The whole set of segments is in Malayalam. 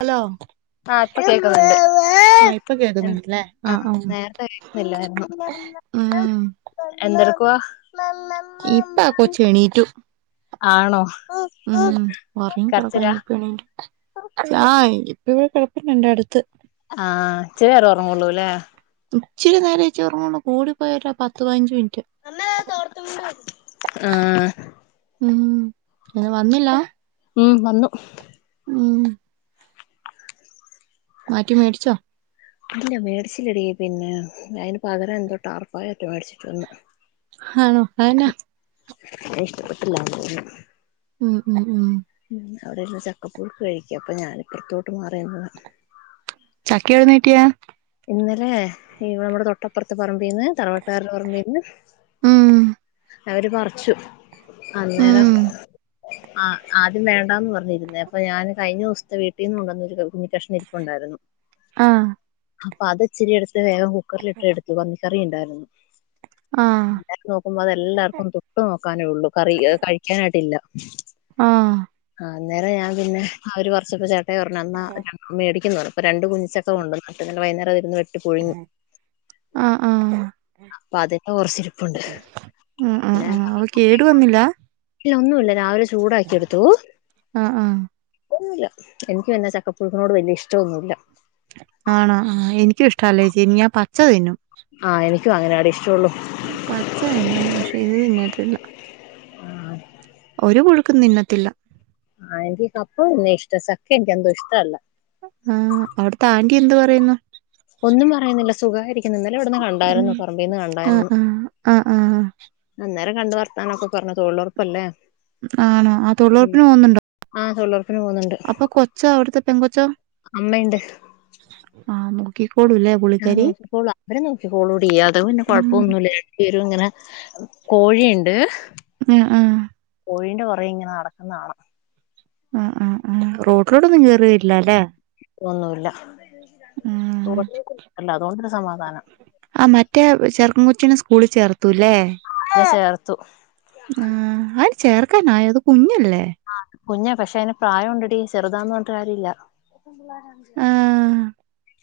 ഹലോ ആ ഇപ്പോ ആ ഇപ്പൊ കേൾക്കുന്നുണ്ട് കേക്കുന്നുണ്ടല്ലേ ആ നേരത്തെ കേക്കുന്നില്ലായിരുന്നു ഉം എന്തെടുകുവാ ഇപ്പ ആ കൊച്ച് എണീട്ടു ആണോ ഉം ഒറങ്ങി കരച്ചിലാ കിടക്കന്നപ്പണ ആ ഇപ്പ ഇവിടെ കിഴപ്പണ്ട് അടുത്ത് ആഹ് ഉച്ചവരെ ഉറങ്ങൊള്ളൂ ല്ലേ ഇച്ചിരി നേരം ഉറങ്ങോല്ലു കൂടി പോയാൽ ഒരു പത്ത് പതിനഞ്ചു മിനിറ്റ് അമ്മാ ഇതാ തോർത്തുമുണ്ട് ആഹ് ഉം അ വന്നില്ല ഉം വന്നു ഉം മാറ്റി മേടിച്ചോ ഇല്ല മേടിച്ചില്ലടി പിന്നെ അതിന് പകരം എന്തോ ടർഫായിറ്റോ എന്തോമേടിച്ചിട്ട് വന്ന് ആഹ് അതന്നെ ഇഷ്ടപ്പെട്ടില്ല തോന്നുന്നു ഉം ഉം ഉം ഉ അവിടെന്ന് ചക്കപ്പുളക്ക് കഴിക്കുക അപ്പൊ ഞാനിപ്പറത്തോട്ട് മാറി നിന്ന് ചക്ക എവിടുന്ന് കിട്ടിയേ ഇന്നലെ ഇവിടെ നമ്മുടെ തൊട്ട അപ്പുറത്ത് പറമ്പിൽീന്ന് തറവാട്ടുകാടെ പറമ്പീന്ന് ഉം അവര് പറിച്ചു അന്നേരം ഉം ആ ആദ്യം വേണ്ടാന്ന് പറഞ്ഞിരുന്നേ അപ്പൊ ഞാന് കഴിഞ്ഞ ദിവസത്തെ വീട്ടിൽ നിന്ന് കൊണ്ടുവന്നൊരു കുഞ്ഞിക്കഷ്ണ ഇരിപ്പുണ്ടായിരുന്നു ആഹ് അപ്പൊ അത് ഇച്ചരി എടുത്ത് വേഗം കുക്കറില ഇട്ട് എടുത്തു മത്തിക്കറി ഉണ്ടായിരുന്നു ആ അതെല്ലാർക്കും തൊട്ട് നോക്കാനേള്ളൂ കറി കഴിക്കാനായിട്ടില്ല ആഹ് ആ അന്നേരം ഞാൻ പിന്നെ അവര് കുറച്ചപ്പ ചേട്ട പറഞ്ഞു അന്നാ മേടിക്കുന്ന രണ്ട് കുഞ്ഞിച്ചൊക്കെ ഉണ്ട് വൈകുന്നേരംരുന്ന് വെട്ട് പുഴുങ്ങി ആ അപ്പൊ അതിക്ക കുറച്ചിരിപ്പുണ്ട് ഏഹ് കേടുവന്നില്ല ഇല്ല ഒന്നുമല്ല രാവിലെ ചൂടാക്കി എടുത്തു ആ ഒന്നുമില്ല എനിക്ക് എന്നാ ചക്കപ്പുഴക്കിനോട് വലിയ ഇഷ്ടംന്നുമല്ല ആണോ എനിക്കും ഇഷ്ടല്ലേച്ചിരി ഞാൻ പച്ച തതിന്നും ആഹ് എനിക്കും അങ്ങനാവി ഇഷ്ടള്ളു പച്ച തിന്നും പക്ഷെ ഇത് തിന്നത്തില്ല ഒരു പുഴുക്കും തിന്നത്തില്ല ആ എനിക്ക് കപ്പ ഇന്നെ ഇഷ്ട ചക്ക അന്ത യെന്ത ഇഷ്ട്ടല്ല ആഹ് അവിടത്തെ ആന്റി എന്ത് പറയുന്നു ഒന്നും പറയുന്നില്ല സുഖായി ഇന്നലെ ഇവിടന്ന് ഉം, കണ്ടായിരുന്നു പറമ്പിൽന്ന് ആ കണ്ടായിരുന്നു ആ ആ ആ അന്നേരം കണ്ട വർത്താനൊക്കെ പറഞ്ഞു തൊഴിലുറപ്പല്ലേ ആണോ ആ തൊഴിലുറപ്പിന് പോകുന്നുണ്ടോ ആഹ് തൊഴിലറുപ്പിന് പോകുന്നുണ്ട് അപ്പൊ കൊച്ച അവിടത്തെ പെണ്കൊച്ച അമ്മയുണ്ട് ആഹ് മുക്കിക്കോടുല്ലേ ആഹ് നോക്കികൊള്ളും അവരെ നോക്കിക്കൊളൂ ടി അത് പിന്നെ ഉം, കൊഴപ്പമൊന്നുമില്ലേ ചേരും ഇങ്ങനെ കോഴിയുണ്ട് ആഹ് ആഹ് കോഴിന്റെ പൊറകെ ഇങ്ങനെ നടക്കുന്ന കാണാം ആഹ് ആഹ് ആഹ് റോഡിലോട്ടൊ ന്നും കേറി വരില്ല അല്ലേ ഒന്നുമില്ല ഉം. റോഡിലേക്കൊന്നുമില്ല അതുകൊണ്ടൊരു സമാധാനം ആ മറ്റേ ചെറുക്കൻ കൊച്ചിനെ സ്കൂളിൽ ചേർത്തൂല്ലേ ചേർത്തും ആഹ് അതിന് ചേർക്കാനായോ അത് കുഞ്ഞല്ലേ ആഹ് കുഞ്ഞാ പക്ഷെ അയിന് പ്രായം ഉണ്ടടി ചെറുതാന്ന് പറഞ്ഞിട്ട് കാര്യംഇല്ല എൽ ആ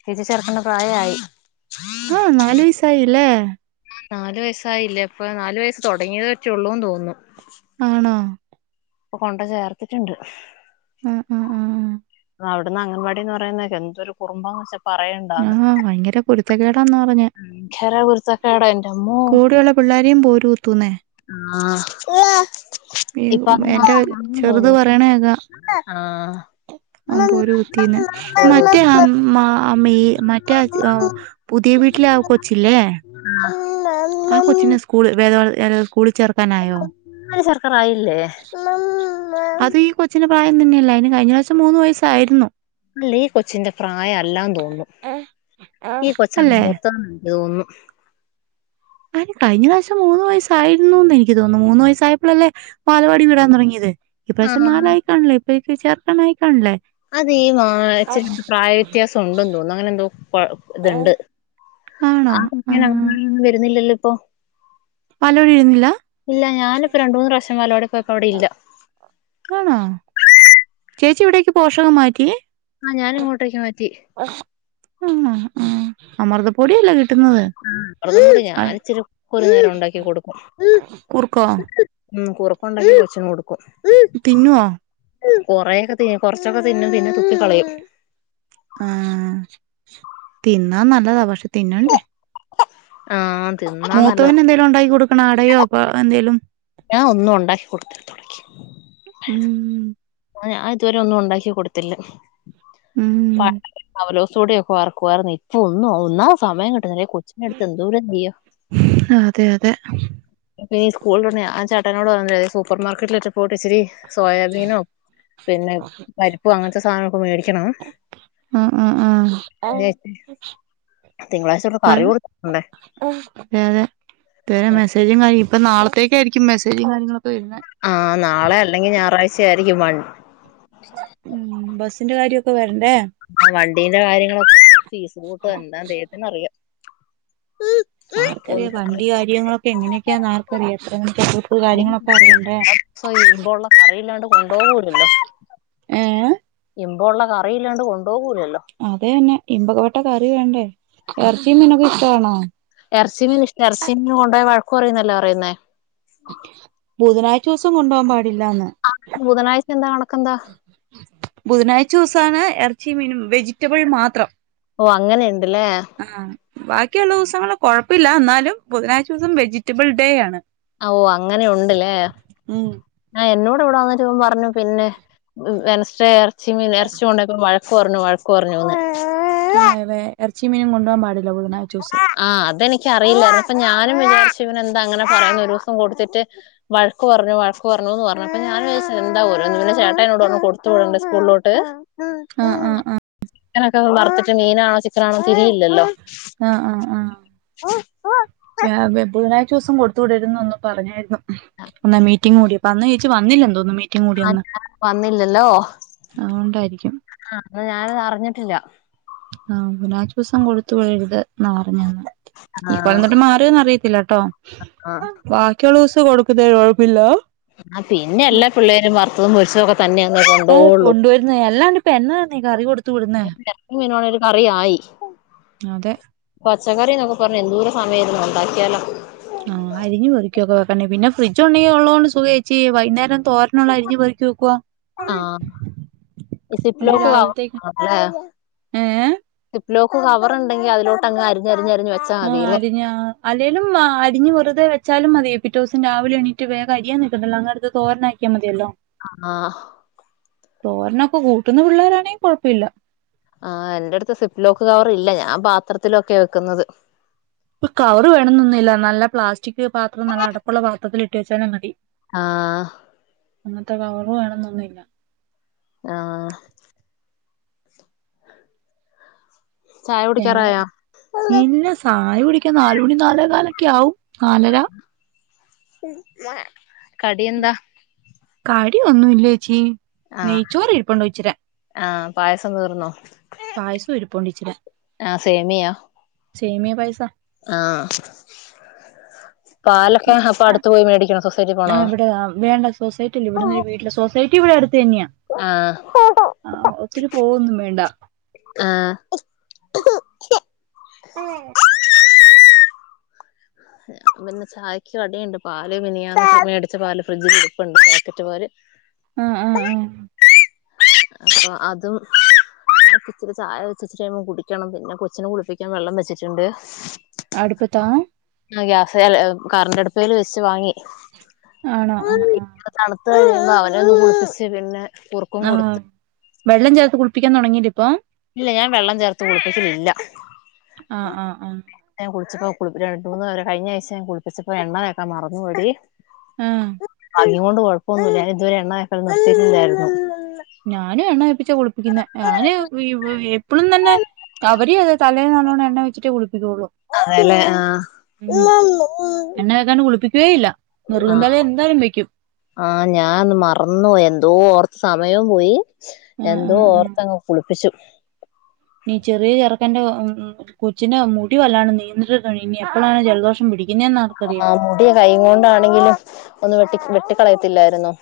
കെ ജി ചേർക്കണ്ട പ്രായമായി മം നാല് വയസ്സായില്ലേ ആഹ് നാല് വയസായില്ലേ അപ്പോ നാല് വയസ്സ് തുടങ്ങിവെച്ചുള്ളൂന്ന് തോന്നുന്നു ആണോ ഇപ്പോ കൊണ്ട്‌ ചേർത്തിട്ടുണ്ട് ആഹ് ആഹ് ആഹ് അവിടന്ന് അംഗൻവാടിന്ന് പറയുന്ന കേക്കാം എന്തൊരു കുറുമ്പ ചെ ആ പറയണ്ടാന്ന് ഭയങ്കര കുരുത്തക്കേടാന്ന് പറഞ്ഞ്. ഭയങ്കര കുരുത്തക്കേടാ എന്റെ അമ്മോ കൂടെയുള്ള പിള്ളേരെയും പോര് കുത്തുന്നേ ആഹ് ഈ ഇപ്പൊ അത് എന്റെ മാത്രമാണെന്ന് ചെറുത് തോന്നുന്നു പറയണ കേക്കാം പോര് കുത്തിന്ന് മറ്റേ ആ മ ആ മേ മറ്റേ പുതിയ വീട്ടിലെ ആ കൊച്ചില്ലേ ആഹ് ആ കൊച്ചിനെ സ്കൂളി വേദപാഠം സ്കൂളിൽ ചേ ഒന്നിൽ ചേർക്കറായില്ലേ അച്ചുവിന്റെ പ്രായം തന്നെയല്ലേ അതിന് കഴിഞ്ഞ പ്രാവശ്യം മൂന്ന് വയസ്സായിരുന്നു അല്ല ഈ കൊച്ചിന്റെ പ്രായം അല്ലാന്ന് തോന്നുന്നു ഈ കൊച്ചാ അല്ലേ? മൂത്തതെന്ന് എനിക്ക് തോന്നുന്നു ആര് കഴിഞ്ഞ പ്രാവശ്യം മൂന്ന് വയസായിരുന്നുന്ന് എനിക്ക് തോന്നുന്നു മൂന്ന് വയസ്സായപ്പോഴ് അല്ലേ ബാലവാടി വിടാൻ തുടങ്ങിയത് ഇപ്രാവശ്യം ആഹ് നാലായിക്കാണല്ലേ ഇപ്പഴേക്ക് ചേർക്കാൻ ആയികാ ണല്ലേ അത് ഈ ഇച്ചിരെ പ്രായവ്യത്യാസം ഉണ്ടന്ന് തോന്നുന്നു അങ്ങനെ എന്തോ കൊഴ ഇതുണ്ട് ആ കുഞ്ഞിന് അവിടെനൊന്നും വരുന്നില്ലല്ലോ ഇപ്പോ പാലോടി ഇരുന്നില്ല ഇല്ല ഞാനിപ്പോ രണ്ട്‌ മൂന്ന് പ്രാവശ്യം ബാലവാടി പോയപ്പോ അവിടെ ഇല്ല ആണോ ചേച്ചി ഇവിടേക്ക് പോഷകം മാറ്റി ആഹ് ഞാനും ഇങ്ങോട്ടേക്ക്‌ മാറ്റി ആഹ് ആഹ് അമൃത പൊടി അല്ലേ കിട്ടു അതുകൊണ്ട് ഞാൻ ഇച്ചിരി ഒരു നേരം ഉണ്ടാക്കി കൊടുക്കും കുറുക്കോ ഉം കുറക്കുണ്ടാക്കി കൊച്ചിന് കൊടുക്കും തിന്നുവോ കൊറെക്കെ തി കൊറച്ചൊക്കെ തിന്നും പിന്നെ തുപ്പി കളയും ആഹ് തിന്നാൽ നല്ലതാ പക്ഷേ തിന്നണ്ടേ ആഹ് തിന്നാ നല്ലതാ വല്ലോം ഉണ്ടാക്കി കൊടുക്കണം അടയോ പ എന്തേലും ഞാൻ ഒന്നും ഉണ്ടാക്കി കൊടുത്ത ഉം ഞാൻ ഇതുവരെയും ഒന്നും ഉണ്ടാക്കി കൊടുത്തില്ല ഉം പണ്ട് അവലോസു പൊടി ഒക്കെ വറ ക്കുവായിരുന്നേ ഇപ്പോ ഒന്നും ഒന്നാതെ സമയം കിട്ടുന്നില്ല അടുത്തതെന്തൊ രെതിയ അതെ അതെ പിന്നെ സ്കൂളിലൊള്ളെയെ ആഹ ചാട്ടനോട് വന്നാമതി സൂപ്പർ മാർക്കറ്റിലിട്ട് പോയിട്ടിച്ചിരി സോയാബീനോ പിന്നെ പരിപ്പ് അങ്ങനത്തെ സാധനങ്ങളൊക്കെ മേടിക്കണം ആ ആ ആ ഏഹ് തിങ്കളാഴ്ച്ച ഒട്ട്കറി കൊടുക്കണ്ടേ അതെ അതെ ഇതുവരെ മെസ്സേജും കാര്യം ഇപ്പൊ നാളത്തേക്കാരിക്കും മെസ്സേജും കാര്യങ്ങളൊക്കെ വരുന്നേ ആഹ് നാളെ അല്ലെങ്കിൽ ഞായറാഴ്ച ആരിക്കും വ- ഉം ബസ്സിന്റെ കാര്യവൊക്കെ വരണ്ടേ ആഹ് വണ്ടീന്റെ കാര്യങ്ങളൊക്കെ ഫീസ് കൂട്ടോ എന്താ ദൈവത്തിനറിയാം ആർക്കറിയ വണ്ടി കാര്യങ്ങളൊക്കെ എങ്ങനെയൊക്കെയാന്ന് ആർക്കറിയാം എത്രമണിക്കാ ട്രി- [unintelligible] ഏഹ് ഇമ്പൊള്ള കറി ഇല്ലാണ്ട് കൊണ്ടോകൂലല്ലോ അതെയന്നെ ഇമ്പൊക്കവെട്ട കറി വേണ്ടേ ഇറച്ചീമീനൊക്കെ ഇഷ്ടാണോ എറച്ചീമിനും ഇഷ്ടാ എറച്ചിമിനും കൊണ്ടോയ വഴക്കു പറയുന്നല്ലേ പറയുന്നേ ബുധനാഴ്ചൂസം കൊണ്ടുപോവാൻ പാടില്ലാന്ന് ആഹ് ബുധനാഴ്ച എന്താ കണക്കെന്താ ബുധനാഴ്ച്ചൂസാണ് ഇറച്ചി മീനും വെജിറ്റബിൾ മാത്രം ഓഹ് അങ്ങനിണ്ടല്ലേ ആഹ് ബാക്കിയൊള്ളൂസങ്ങള് കൊഴപ്പില്ല അന്നാലും ബുധനാഴ്ച ദിവസം വെജിറ്റബിൾ ഡേയാണ് ഓഹ് അങ്ങനെ ഉണ്ട് ലേ ഉം ആഹ് എന്നോട് ഇവടെ വന്നിട്ടിവൻ പറഞ്ഞു പിന്നെ വെനസ്ഡേ എറച്ചി മീനും ഇറച്ചി ഒണ്ടകുമ്പം വഴ- കൊറഞ്ഞു വഴക്കു പറഞ്ഞൂന്ന് ആഹ് വേ എറച്ചി മീനും കൊണ്ടോവാൻ പാടില്ല ബുധനാഷ്ച്ചൂസം ആഹ് അതെനിക്കറിയില്ലാരുന്നു അപ്പൊ ഞാനും വിചാരിച്ചു ഇവന് എന്താ അങ്ങനെ പറയുന്നേ ഒരു ദിവസം കൊടുത്തിട്ട് വഴക്കു പറഞ്ഞു വഴക്കു പറഞ്ഞുന്ന് പറഞ്ഞു അപ്പ ഞാന് വിചാരിച്ച് എന്താ ഓരോന്നിങ്ങനെ പിന്നേ ചേട്ടായിങ്ങനെ എന്നോട് പറഞ്ഞു കൊടുത്തു വിടണ്ടാ സ്കൂളിലോട്ട് ആഹ് ആഹ് ആഹ് ചിക്കനൊക്കെ വറത്തിട്ട് മീനാണോ ചിക്കനാണോ തിരിയില്ലല്ലോ ആഹ് ആഹ് ആഹ് [inaudible] [unintelligible] ബുധനാഴ്ചൂസം കൊടുത്തുവിടരുതെന്ന് പറഞ്ഞാരുന്നു അന്ന് മീറ്റിംഗ് കൂടീപ്പം അന്ന് ചേച്ചി വന്നില്ലാതോന്നു മീറ്റിംഗ് കൂടിയ ആഹ് അന്ന് ഞാൻ വന്നില്ലല്ലോ അതുകൊണ്ടാരിക്കും ആഹ് അത് ഞാന് അറിഞ്ഞിട്ടില്ല ആഹ് ബുധനാഴ്ച്ചൂസം കൊടുത്തു വിടരുത് ന്നാ പറഞ്ഞെന്ന് ഇപ്പൊ ആഹ് ഇന്നിട്ട് മാറിയോന്നറിയത്തില്ലട്ടോ ആഹ് [unintelligible] കൊടുക്കുന്നേന് കൊഴപ്പില്ല ആഹ് പിന്നെ എല്ലാ [unintelligible] പിള്ളേരും വറുത്തതും പൊരിച്ചതൊക്കെ തന്നെയാന്നേ കൊണ്ടോവുള്ളൂ കൊണ്ടുവരുന്നേ അല്ലാണ്ടിപ്പ എന്നതാന്നെ കറി കൊടു- ത്തുവിടുന്നേ ന്നും ഇയിനോരു കറിയായി അതെ പച്ചക്കറിന്നൊക്കെ പറഞ്ഞ് എന്തൂരം സമയം ഇതിനു ഉണ്ടാക്കിയാലാ ആഹ് അരിഞ്ഞ് പെറുക്കിയൊക്കെ വെക്കണ്ടെ പിന്നെ ഫ്രിഡ്ജ് ഉണ്ടെങ്കി ഉള്ളതോണ്ട് സുഖാ ചേച്ചി വൈന്നേരം തോരനൊള്ളെ അരിഞ്ഞി പെറുക്കി വെക്കുവാ ആഹ് ഇ അണ്ട് സിപ്‌ലോക്ക് [unintelligible] രാവിലത്തേക്ക് ല്ലേ ഏ സിപ്പ്ലോക്ക് കവറുണ്ടെങ്കി അതിലോട്ടങ്ങ് അരിഞ്ഞരിഞ്ഞരിഞ്ഞു വച്ചാ ആഹ് അരിഞ്ഞാ അല്ലേലും ആഹ് അരിഞ്ഞ് വെറുതെ വെച്ചാലും മതി പിറ്റേ ഊസം രാവിലെ എണീറ്റ് വേഗം അരിയാൻ നിക്കണ്ടല്ലോ അങ്ങെടുത്ത് തോരനാ- ക്കിയാമതിയല്ലോ ആഹ് തോരനൊക്കെ കൂട്ടന്ന പിള്ളോരാണെ കൊഴപ്പില്ലാ ആഹ് എന്റടുത്ത് സിപ്പ്ലോക്ക് കവറില്ല ഞാൻ പാത്രത്തിലൊക്കെയാ വയ്ക്കുന്നത് ഇപ്പൊ കവറ് വേണന്നൊന്നുല്ല നല്ല പ്ലാസ്റ്റിക് പാത്രം നല്ല അടപ്പൊള്ള പാത്രത്തിൽ ഇട്ട് വെച്ചാലും മതി ആഹ് അങ്ങത്തെ കവർ വേണം എന്നൊന്നുല്ല. ആഹ് ചായ ഏഹ് കുടിക്കാറായോ ഇല്ല സായ കുടിക്കാൻ നാല് മണി നാലേകാലൊക്കെ ആവും നാലര കടി എന്താ. കടി ഒന്നുല്ലേച്ചി ആഹ് നെയ്ച്ചോറ് ഇരുപ്പൊണ്ട് ഉച്ചിര. ആഹ് പായസം തീർന്നോ? പായസം ഇരുപ്ണ്ടിച്ചിരെ ആഹ് സേമിയാ. സേമിയ പായസ. ആഹ് പാലൊക്കെ അപ്പൊ അടുത്ത് പോയി മേടിക്കോ സൊസൈറ്റി പോണോ. [unintelligible] വേണ്ട സൊസൈറ്റി അല്ല ഇവിടന്ന് ഒരു വീട്ടില് സൊസൈറ്റി ഇവടെ അടുത്ത് തന്നെയാ. ആഹ് ആ ഒത്തിരി പോവൊന്നും വേണ്ട ആഹ്. ആ പിന്നെ ചായയ്ക്ക് കടിയുണ്ട് പാല് മനിഞാന് മേടിച്ച പാല് ഫ്രിഡ്ജിൽ ഇരിപ്പുണ്ട് പാക്കറ്റ് പാല്. ആഹ് ആഹ് അപ്പൊ അതും. ഇച്ചിരിചായ വെച്ചച്ട് കുടിക്കണം പിന്നെ കൊച്ചിനെ കുളിപ്പിക്കാൻ വെള്ളം വെച്ചിട്ടുണ്ട്. അടുപ്പത്താ ആഹ് ഗ്യാസെല് കറണ്ടടുപ്പെല് വെച്ച് വാങ്ങി. ആണോ ആഹ് ആഹ് തണുത് കഴിയുമ്പോ അവനെ ഒന്ന് കുളപ്പിച്ച് പിന്നെ കു ആഹ് വെള്ളം ചേർത്ത് കുളിപ്പിക്കാൻ തൊടങ്ങില്ലേ ഇപ്പോ ഇല്ല ഞാൻ വെള്ളം ചേർത്ത് കുളപ്പിക്കലില്ല. ആഹ് ആഹ് ആഹ്. ഞാ കുളിച്ചപ്പോ കുളിപ്പ് രണ്ട് മൂന്ന് നേരം കഴിഞ്ഞ ആഴ്ച ഞാൻ കുളപ്പിച്ചപ്പോ എണ്ണതേക്ക മറന്നു പോയടി. ആ അതിനോണ്ട് കൊഴപ്പൊന്നുംല്ല ഇതുവരെ എണ്ണ തേക്കല് നിർത്തിട്ടില്ലാരുന്നു. ഞാനു എണ്ണ തേപ്പിച്ച കുളിപ്പിക്കുന്നെ ഞാന് [unintelligible] എപ്പോളും തന്നെ അവരേ അത് തലേൽ നല്ലോണ്ണം എണ്ണ വെച്ചിട്ടേ കുളിപ്പിക്കുള്ളൂ. അതേല്ലേ ആഹ് ഉം എണ്ണതേക്കണ്ട് കുളിപ്പിക്കേയില്ല. ആഹ് നെറുകന്താലെ എന്തായാലും വക്കും. ആഹ് ഞാൻ മറന്നു പോയി എന്തോ ഓർത്ത് സമയം പോയി. ആഹ് എന്തോ ആഹ് ഓർത്തങ്ങ് കുളിപ്പിച്ചു. ഇനീ ചെറിയ ചെറക്കന്റെ കൊച്ചിന്റെ മുടിവല്ലാണ് നീണ്ട്ട്ട ഇനി എപ്പോഴാണ് ജലദോഷം പിടിക്ക ക്കുന്നെന്ന് ആർക്കറിയാം [unintelligible] കൈ കൊണ്ടാണെങ്കിലും ഒന്ന് വെട്ടി വെട്ടിക്കളയത്തില്ലാരുന്നോ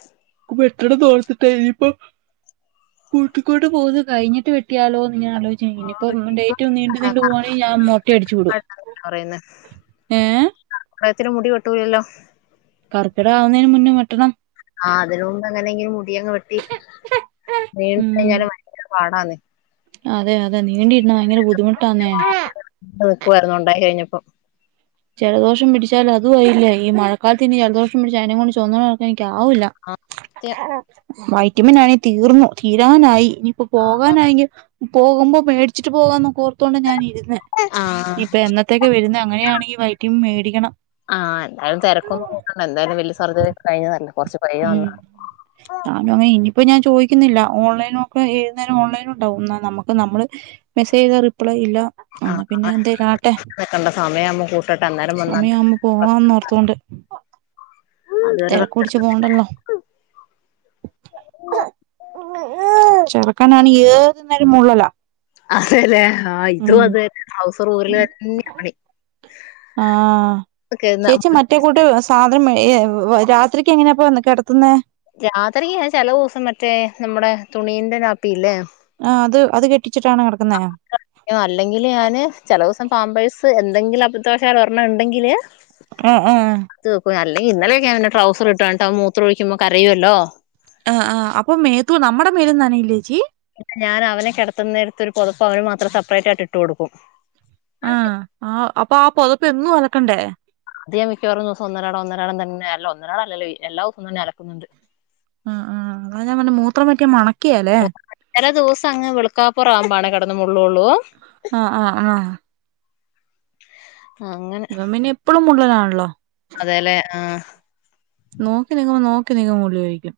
[unintelligible] തോർത്തിട്ടാ ഇനിപ്പോ കൂട്ടിക്കോണ്ട് പോക്ന്നാ കഴിഞ്ഞിട്ട് വെട്ടിയാലോ നിങ്ങനെ ആലോചി ഇനിപ്പോ ഇപ്പം ഡേറ്റ് നീണ്ടു നീണ്ടു പോവാണെങ്കി ഞാൻ മൊട്ട അടിച്ചു വിടും ഏഹ് [unintelligible] ത്തില് മുടി വെട്ടൂലല്ലോ. കർക്കിടകം ആവുന്നേന് മുന്നേ വെട്ടണം. ആഹ് അതിനുമുമ്പേങ്ങനെങ്കിലും മുടി അങ്ങ് വെട്ടി നീണ്ട് ഉം കഴിഞ്ഞാലും ഭയങ്കര പാടാനെ അതെ അതെ നീണ്ടിരുന്ന ഭയങ്കര ബുദ്ധിമുട്ടാന്നെ. നിക്കുവാരുന്നു ഒണ്ടായി കഴിഞ്ഞപ്പം. ജലദോഷം പിടിച്ചാൽ അതും ആയില്ലേ ഈ മഴക്കാലത്ത് ഇനി ജലദോഷം പിടിച്ചാ അതിനെകൊണ്ട് ചൊ എനിക്കാവുല്ല. ആ സത്യം വൈറ്റമിൻ ആണെ തീർന്നു തീരാനായി ഇനി ഇപ്പോ പോകാനായെങ്കി പോകുമ്പോ മേടിച്ചിട്ട് പോകാന്ന കോർത്തോണ്ടാ ഞാനിരുന്നേ ആ ആ ഇപ്പ എന്നത്തൊക്കെ വരുന്നെ അങ്ങനെയാണെങ്കി വൈറ്റമിൻ മേടിക്കണം. ആഹ് എന്തായാലും തെരക്കൊന്നും കൂട്ടണ്ട എന്തായാലും വല്യ സർജറി ഒക്കെ കഴിഞ്ഞതല്ലേ കൊറച്ച് ഉം ഞാനും അങ്ങനെ ഇനിയിപ്പ ഞാൻ ചോയിക്കുന്നില്ല ഓൺലൈനൊക്കെ ഏതുനേരോം ഓൺലൈനുണ്ടാവും ന്നാ നമുക്ക് നമ്മള് മെസ്സേചെയ്താ റിപ്ലേയില്ല എന്നാ പിന്നെ എന്തേലാട്ടെ എന്തക്കണ്ട് സമയം സമയാവുമ്പോ പോവാന്നോർത്തോണ്ട് അതുവരെ റെസ്റ്റ്. തെരക്കുട്ച്ചു പോണ്ടല്ലോ ചെർക്കനാണീ ഏത് നേരും മൂളലാ. അതെലെ ആ ഇതും ഉം അതന്നെ ഡ്രൗസറൂരലെന്നെ പണി ആഹ് ചേച്ചി മറ്റേ കൂട്ട് സാധനം മ്മ് രാത്രിക്കെങ്ങനെപ്പോ കെടത്തുന്നെ? രാത്രില് ചെല ദിവസം മറ്റേ നമ്മടെ തുണീന്റെ നാപ്പിയില്ലേ ആഹ് അത് അത് കെട്ടിച്ചിട്ടാണോ കെടക്കുന്നെ [inaudible] അല്ലെങ്കില് ഞാന് ചെലദിവസം പാമ്പേഴ്സ് എന്തെങ്കിലും അബത്തവശാലൊരണ്ണം ഇണ്ടെങ്കില് [unintelligible] ഏഹ് ഏഹ് ആഹ് ത് പ്പം അല്ലെങ്കി ഇന്നലെയൊക്കെ ഞാൻ അവെന്റെ ട്രൗസറ്ട്ടാണ്ടത് മൂത്രാെഴിക്കുമ്പം കരയുവല്ലോ ആഹ് ആഹ് അപ്പൊ മേത്തു നമ്മടെ മേലും നനയില്ലേച്ചി പിന്നെ ഞാനവനെ കെടെത്തുന്നേടെത്തൊരു പൊതപ്പ് അവനു മാത്രം സപ്പ്റേറ്റായ്ട്ട് ഇട്ട് കൊട്ക്കും. ആഹ് ആഹ് അപ്പൊ ആ പൊതെപ്പ് എന്നും അലക്കണ്ടേ അത് ഞാൻ മിയ്ക്കവാറും ദ്‌വ്സം ഒന്നരാടം ഒന്നരാടം തന്നെ അല്ല ഒന്നരാടം അല്ലല്ലോ എല്ലാ ദ്‌വ്സവും തന്നെ അലക്കുന്നുണ്ട്. ആഹ് ആഹ് അതാ ഞാൻ പർഞ്ഞെ മൂത്രം പറ്റിയാ മണയ്ക്ക്കേലേ ചെലെ ദ്‌വ്സങ്ങ് വെള്ക്കാപ്പുറാവ്മ്പാണെ കെടെന്ന് മുള്ളോള്ളൂ ആഹ് ആഹ് ആഹ് ഇവൻ പിന്നെ എപ്പെഴും മുള്ളലാൺല്ലോ അതേല്ലെ ആഹ് നോക്കി നിയ്ക്കുമ്പം നോക്കി നിയ്ക്കുമ്പം മുള്ളി ഒഴിക്കും